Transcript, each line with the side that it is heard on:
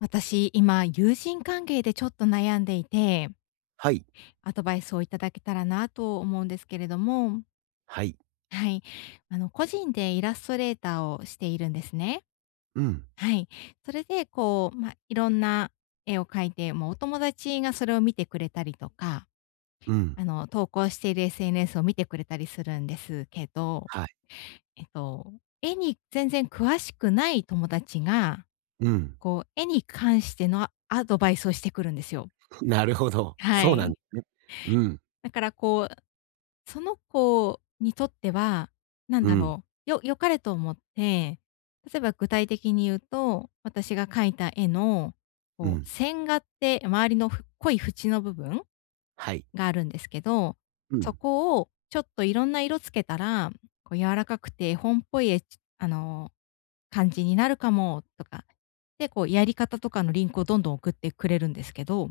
left: 私、今、友人関係でちょっと悩んでいて、
right: はい。
left: アドバイスをいただけたらなと思うんですけれども、
right: はい。
left: はい。あの、個人でイラストレーターをしているんですね。
right: うん、
left: はい。それで、こう、まあ、いろんな絵を描いて、もうお友達がそれを見てくれたりとか、
right: うん。
left: あの、投稿している SNS を見てくれたりするんですけど、
right: はい。
left: えっと、絵に全然詳しくない友達が、
right: うん。
left: こう、絵に関してのアドバイスをしてくるんですよ。
right: なるほど。
left: は
right: そうなん
left: い。
right: ですね。うん、
left: だからこう、その子にとっては、なん
right: う
left: だ
right: ん、
left: ろう、良かれと思って、例えば具体的に言うと、私が描いた絵の、
right: う
left: こう、
right: ん。
left: 線画って周りの濃い縁の部分
right: はい。
left: があるんですけど、
right: う
left: そ
right: ん。
left: こをちょっといろんな色つけたら、こう柔らかくて絵本っぽい絵、あの、感じになるかもとか、で、こうやり方とかのリンクをどんどん送ってくれるんですけど、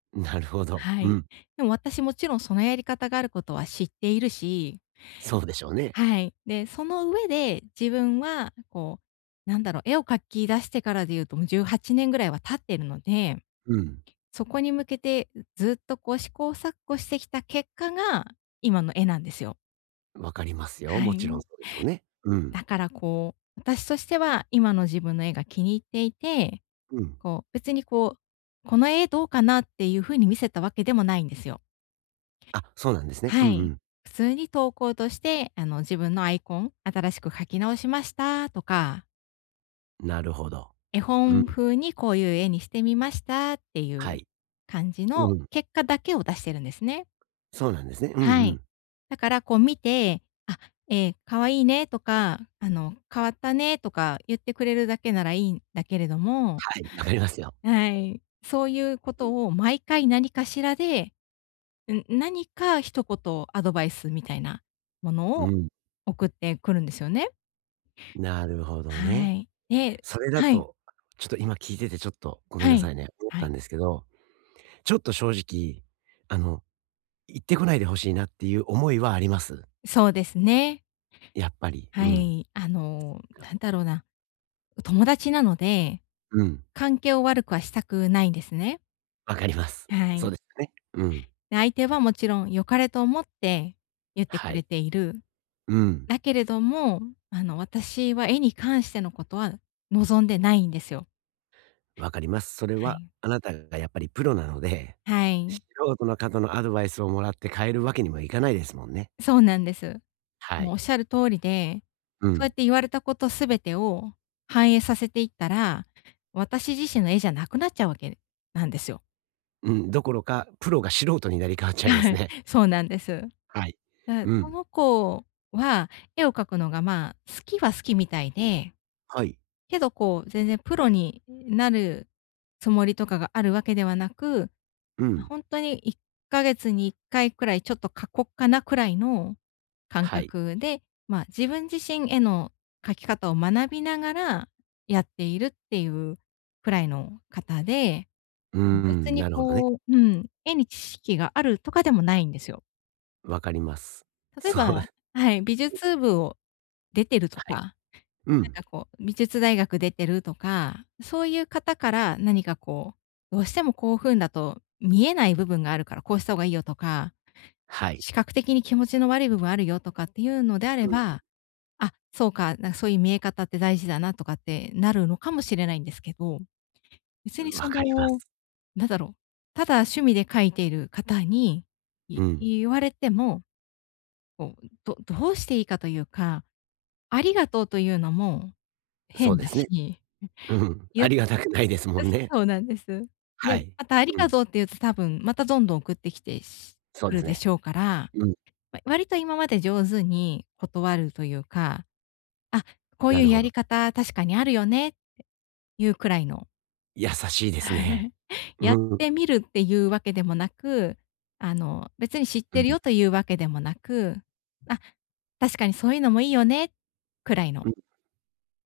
right: なるほど。
left: は
right: う
left: い。
right: ん。
left: でも私もちろんそのやり方があることは知っているし、
right: そうでしょうね。
left: はい。で、その上で自分はこう、なんだろう、絵を描き出してからで言うともう18年ぐらいは経ってるので、
right: うん。
left: そこに向けてずっとこう試行錯誤してきた結果が今の絵なんですよ。
right: わかりますよ。
left: は
right: もちろん
left: い。
right: そうでしょうね。うん、
left: だからこう、私としては今の自分の絵が気に入っていて、
right: うん。
left: こう別にこう、この絵どうかなっていう風に見せたわけでもないんですよ。
right: あ、そうなんですね。うん
left: は
right: う
left: い。
right: ん。
left: 普通に投稿として、あの、自分のアイコン、新しく書き直しましたとか、
right: なるほど。
left: 絵
right: うん。
left: 本風にこういう絵にしてみましたってい
right: は
left: う
right: い。
left: 感じの
right: うん。
left: 結果だけを出してるんですね。
right: そうなんですね。うんう
left: はい。
right: ん。
left: だからこう見て、あ、え可愛いいねとか、あの、変わったねとか言ってくれるだけならいいんだけれども、
right: はい、わかりますよ。
left: はい。そういうことを毎回何かしらで、何か一言アドバイスみたいなもの
right: う
left: を
right: ん。
left: 送ってくるんですよね。
right: なるほど
left: は
right: ね。
left: い。で、
right: それだ
left: はい。
right: と、ちょっと今聞いててちょっとごめん
left: は
right: なさ
left: い。
right: いね、思っ
left: は
right: た
left: い。
right: んですけど、ちょっと正直、あの行ってこないでほしいなっていう思いはあります。
left: そうですね。
right: やっぱり。う
left: は
right: ん。
left: い。あの、なんだろうな、友達なので、
right: うん。
left: 関係を悪くはしたくないんですね。
right: わかります。
left: は
right: そう
left: い。
right: ですよね。うん。
left: で、相手はもちろん良かれと思って言って
right: は
left: くれ
right: い。
left: ている。
right: うん。
left: だけれども、あの、私は絵に関してのことは望んでないんですよ。
right: わかります。それ
left: は
right: は
left: い。
right: あなたがやっぱりプロなので、
left: は
right: 素
left: い。
right: 人の方のアドバイスをもらって変えるわけにもいかないですもんね。
left: そうなんです。
right: は
left: もうおっ
right: い。
left: しゃる通りで、
right: う
left: そうやっ
right: ん。
left: て言われたことすべてを反映させていったら、私自身の絵じゃなくなっちゃうわけなんですよ。
right: うん、どころか、プロが素人になり変わっちゃいま
left: は
right: す
left: い。
right: ね。
left: そうなんです。
right: はい。
left: だ、
right: う
left: そ
right: ん。
left: の子は絵を描くのが、まあ、好きは好きみたいで、
right: はい。
left: けどこう、全然プロになるつもりとかがあるわけではなく、
right: うん。
left: ほんとに1ヶ月に1回くらいちょっと過酷かなくらいの感
right: はい。
left: 覚で、まあ、自分自身への書き方を学びながらやっているっていうくらいの方で、
right: うー
left: 別
right: ん、
left: に
right: なるほどね。
left: こううん、絵に知識があるとかでもないんですよ。
right: わかります。
left: 例え
right: そう、
left: ば
right: は
left: はい、美術部を出てるとか
right: い。う
left: なん
right: ん。
left: かこう、美術大学出てるとか、そういう方から何かこう、どうしてもこういう風だと見えない部分があるから、こうした方がいいよとか、
right: はい。
left: 視覚的に気持ちの悪い部分あるよとかっていうのであれば、あ、そうか、なんかそういう見え方って大事だなとかってなるのかもしれないんですけど、別
right: うん、
left: に
right: わ
left: そ
right: かりま
left: の、
right: す。
left: なんだろう、ただ趣味で描いている方に、
right: う
left: い
right: ん。
left: 言われても、こう、どうしていいかというか、ありがとうというのも
right: そう
left: 変
right: で
left: だ
right: すね。
left: し、
right: うん。
left: 言
right: あ
left: っ、
right: りがたくないですもん ね。
left: そうなんです。
right: は
left: で、
right: い。
left: また、あり
right: う
left: が
right: ん。
left: とうって言うと多分、またどんどん送ってきてし、
right: そう
left: く
right: で
left: る
right: す
left: で
right: ね。
left: しょうから、
right: うん。
left: 割と今まで上手に断るというか、あ、こう
right: な
left: いう
right: るほ
left: や
right: ど。
left: り方確かにあるよね、いうくらいの。
right: 優しいですね。う
left: やっ
right: ん。う
left: て
right: ん。
left: みるっていうわけでもなく、あの、別に知ってるよというわけでもなく、あ、確かにそういうのもいいよね、くらいの
right: うん。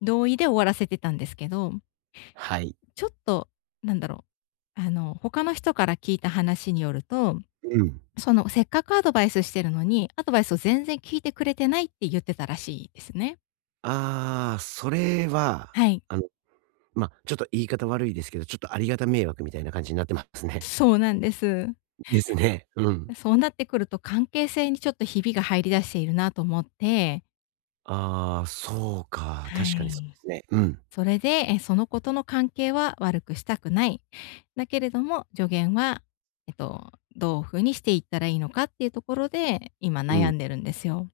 left: 同意で終わらせてたんですけど、
right: はい。
left: ちょっと、なんだろう、あの、他の人から聞いた話によると、
right: うん。
left: その、せっかくアドバイスしてるのに、アドバイスを全然聞いてくれてないって言ってたらしいですね。
right: ああ、それは、
left: はい。
right: あの、ちょっと言い方悪いですけど、ちょっとありがた迷惑みたいな感じになってますね。
left: そうなんです。
right: ですね。うん。
left: そうなってくると関係性にちょっとひびが入り出しているなと思って、
right: ああ、そうか、
left: は
right: 確かにそうで
left: い。
right: すね。うん。
left: それで、え、その子との関係は悪くしたくない。だけれども、助言は、どう風にしていったらいいのかっていうところで、今
right: う
left: 悩
right: ん。
left: んでるんですよ。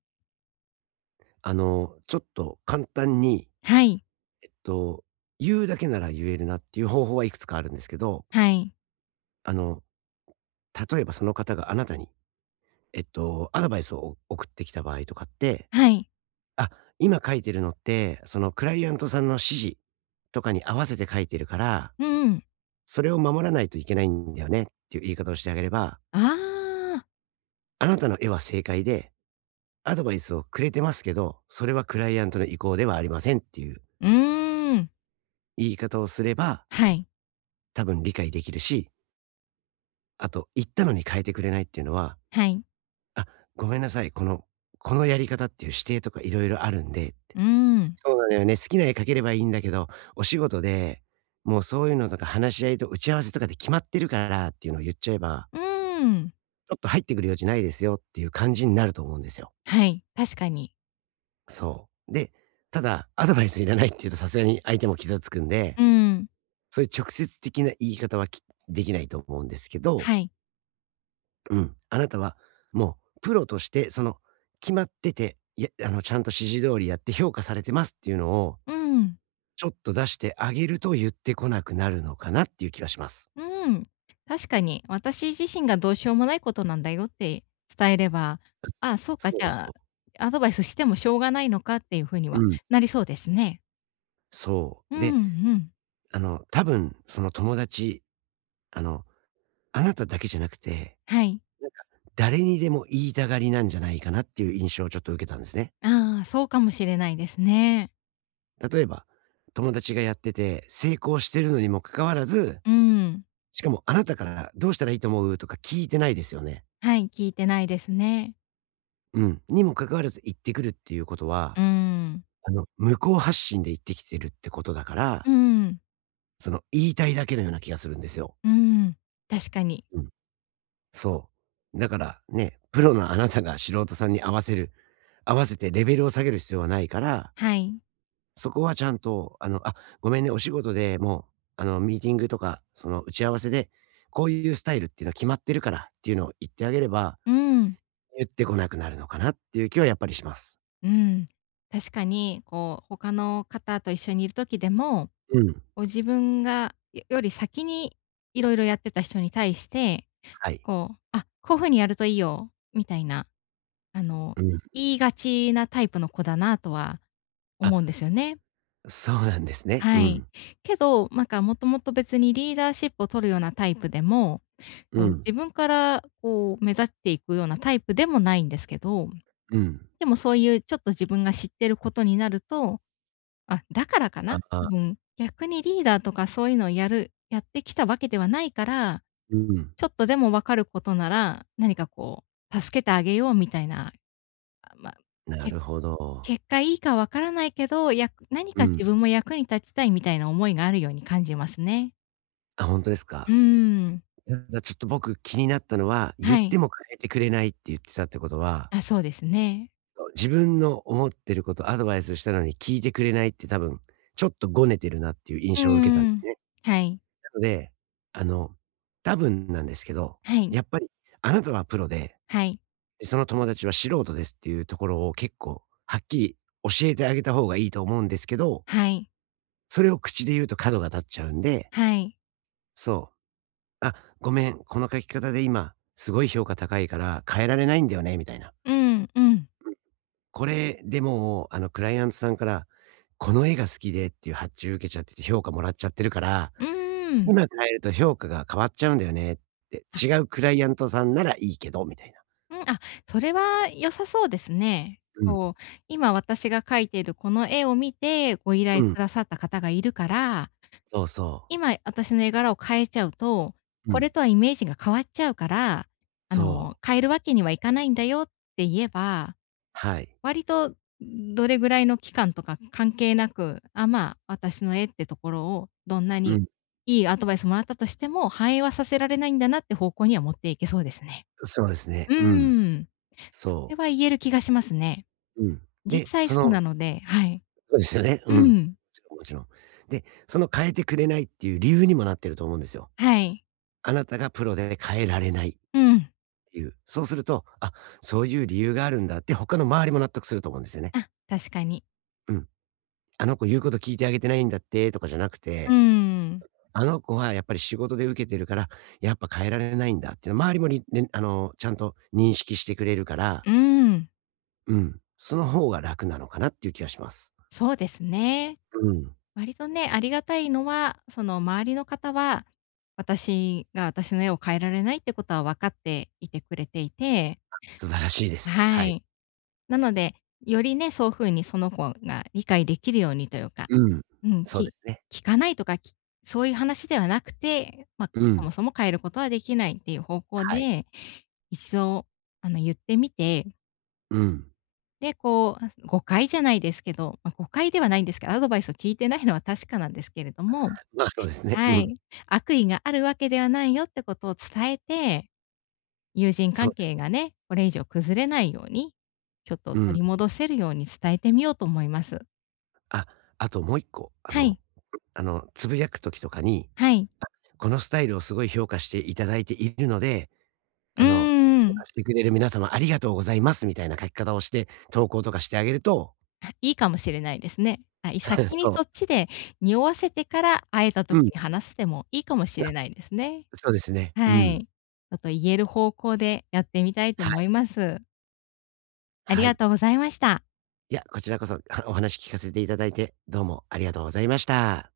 right: ちょっと簡単に、
left: はい。
right: えっと、言うだけなら言えるなっていう方法はいくつかあるんですけど、
left: はい。
right: あの例えばその方があなたに、アドバイスを送ってきた場合とかって、
left: はい。
right: あ、今書いてるのって、そのクライアントさんの指示とかに合わせて書いてるから、
left: うん。
right: それを守らないといけないんだよねっていう言い方をしてあげれば、
left: ああ、
right: あなたの絵は正解で、アドバイスをくれてますけど、それはクライアントの意向ではありませんっていう
left: うーん。
right: 言い方をすれば、
left: はい、
right: 多分理解できるし、あと、言ったのに変えてくれないっていうのは、
left: はい。
right: あ、ごめんなさい、この、このやり方っていう指定とかいろいろあるんで、
left: うーん、
right: そうなのよね。好きな絵描ければいいんだけど、お仕事で、もうそういうのとか話し合いと打ち合わせとかで決まってるからっていうのを言っちゃえば、
left: うーん。
right: ちょっと入ってくる余地ないですよっていう感じになると思うんですよ。
left: はい、確かに。
right: そう。で、ただ、アドバイスいらないっていうとさすがに相手も傷つくんで、
left: うん、
right: そういう直接的な言い方はできないと思うんですけど、
left: はい。
right: うん。あなたはもうプロとして、その、決まってて、いや、ちゃんと指示通りやって評価されてますっていうのを、
left: うん、
right: ちょっと出してあげると言ってこなくなるのかなっていう気はします。
left: うん。確かに、私自身がどうしようもないことなんだよって伝えれば、ああ、そうか、
right: そ
left: じ
right: うそ
left: ゃあ、
right: う。
left: アドバイスしてもしょうがないのかっていう風に
right: う
left: は
right: ん。
left: なりそうですね。
right: そ
left: う
right: う。
left: ん、
right: で、
left: うん。
right: 多分その友達、あの、あなただけじゃなくて、
left: はい。
right: なんか誰にでも言いたがりなんじゃないかなっていう印象をちょっと受けたんですね。
left: ああ、そうかもしれないですね。
right: 例えば、友達がやってて成功してるのにもかかわらず、
left: うん。
right: しかもあなたからどうしたらいいと思うとか聞いてないですよね。
left: はい、聞いてないですね。
right: うん。にもかかわらず言ってくるっていうこと
left: う
right: は、
left: ーん。
right: 向こう発信で言ってきてるってことだか
left: う
right: ら
left: ーん。
right: 言いたいだけのような気がするんですよ。
left: うーん、確かに。
right: うん。そう。だからね、プロのあなたが素人さんに合わせてレベルを下げる必要はないから、
left: はい。
right: そこはちゃんと、「あ、ごめんね、お仕事でもう、ミーティングとか、打ち合わせで、こういうスタイルっていうのは決まってるから」っていうのを言ってあげれば、
left: うーん、
right: 言ってこなくなるのかなっていう気はやっぱりします。
left: うん。確かに、こう、他の方と一緒にいる時でも、
right: うん。
left: こう自分がよより先にいろいろやってた人に対して、
right: はい。
left: こう、「あ、こう風にやるといいよ」みたいな、あの、
right: うん。
left: 言いがちなタイプの子だなとは
right: あ、
left: 思うんですよね。
right: そうなんですね。
left: は
right: う
left: い。
right: ん。
left: けど、なんかもともと別にリーダーシップを取るようなタイプでも、こ
right: う
left: う
right: ん。
left: 自分からこう目立っていくようなタイプでもないんですけど、
right: うん。
left: でもそういうちょっと自分が知ってることになると、あ、だからか
right: あ
left: な、
right: あ、
left: 多分、逆にリーダーとかそういうのをやる、やってきたわけではないから、
right: うん。
left: ちょっとでもわかることなら、何かこう、助けてあげようみたいな、あ、まあ、
right: な
left: け
right: るほど。
left: 結果いいかわからないけど、やく何
right: う
left: か
right: ん。
left: 自分も役に立ちたいみたいな思いがあるように感じますね。
right: あ、本当です
left: う
right: か？
left: ーん、
right: ただちょっと僕気になったのは、言
left: は
right: って
left: い。
right: も変えてくれないって言ってたってことは、
left: あ、そうですね。
right: そう、自分の思ってること、アドバイスしたのに聞いてくれないって多分、ちょっとごねてるなっていう印
left: う
right: 象を受けたんで
left: ん、
right: す
left: ん。
right: ね。
left: はい、
right: なので、あの、多分なんですけど、
left: はい、
right: やっぱりあなたはプロで、
left: はい、
right: で、その友達は素人ですっていうところを結構はっきり教えてあげた方がいいと思うんですけど、
left: はい、
right: それを口で言うと角が立っちゃうんで、
left: はい。
right: そう。「あ、ごめん、この書き方で今すごい評価高いから変えられないんだよね」みたいな。
left: うん、うん、
right: これでもあのクライアントさんから、この絵が好きでっていう発注受けちゃってて評価もらっちゃってるから、
left: うーん。
right: 今変えると評価が変わっちゃうんだよねって、違うクライアントさんならいいけどみたいな。
left: うん、あ、それは良さそうですね。
right: うん、
left: こう、今私が描いているこの絵を見て、ご依
right: う
left: 頼
right: ん、
left: くださった方がいるから、
right: そうそう。
left: 今私の絵柄を変えちゃうと、
right: う
left: これ
right: ん、
left: とはイメージが変わっちゃうから、あ
right: そ
left: の、
right: う、
left: 変えるわけにはいかないんだよって言えば、
right: はい。
left: 割とどれぐらいの期間とか関係なく、あ、まあ、私の絵ってところをどんな
right: う
left: に
right: ん、
left: いいアドバイスもらったとしても、反映はさせられないんだなって方向には持っていけそうですね。
right: そうですね。
left: う
right: うん、
left: ーん。そ
right: そ
left: れは言える気がしますね。
right: う、うん。
left: 実
right: で、
left: 際そうなので、はい。
right: そうですよね。
left: う
right: うん。も
left: ん。
right: ちろんもちろん。で、その変えてくれないっていう理由にもなってると思うんですよ。
left: はい。
right: あなたがプロで変えられないっ
left: うん。
right: ていう。そうすると、あ、そういう理由があるんだって他の周りも納得すると思うんですよね。
left: あ、確かに。
right: うん。あの子言うこと聞いてあげてないんだってとかじゃなく
left: うー
right: て、
left: ん。
right: あの子はやっぱり仕事で受けてるから、やっぱ変えられないんだっていうの周りも、ね、ちゃんと認識してくれるから、
left: うーん。
right: うん。その方が楽なのかなっていう気がします。
left: そうですね。
right: うん。
left: 割とね、ありがたいのは、その周りの方は、私が私の絵を変えられないってことは分かっていてくれていて、
right: 素晴らしいです。
left: は
right: はい。
left: い。なので、よりね、そういう風にその子が理解できるようにというか、
right: うん。
left: うん、
right: そうで
left: き
right: すね。
left: 聞かないとか、き、そういう話ではなくて、まあ、
right: う
left: そ
right: ん。
left: もそも変えることはできないっていう方向
right: はい。
left: で、一度、あの、言ってみて、
right: うん。
left: で、こう、誤解じゃないですけど、まあ、誤解ではないんですけど、アドバイスを聞いてないのは確かなんですけれども、
right: まあそうですね。
left: は
right: うん。
left: い。悪意があるわけではないよってことを伝えて、友人
right: そ
left: 関
right: うで
left: 係
right: す。
left: がね、これ以上崩れないように、ちょっと
right: うん。
left: 取り戻せるように伝えてみようと思います。
right: あ、あともう一個、
left: はい、
right: つぶやく時とかに、
left: はい。
right: このスタイルをすごい評価していただいているので、
left: うー
right: あの、評価
left: ん。
right: してくれる皆様ありがとうございます、みたいな書き方をして、投稿とかしてあげると
left: あ、いいかもしれないですね。あ、い 先に
right: そう。
left: そっちで匂わせてから、会えた
right: う
left: 時
right: ん。
left: に話すでもいいかもしれ
right: あ、
left: ないですね。
right: そうですね。う
left: は
right: ん。
left: い。ちょっと言える方向でやってみたいと
right: は
left: 思い
right: い。
left: ます。あり
right: は
left: が
right: い。
left: とうございました。
right: いや、こちらこそ、お話聞かせていただいて、どうもありがとうございました。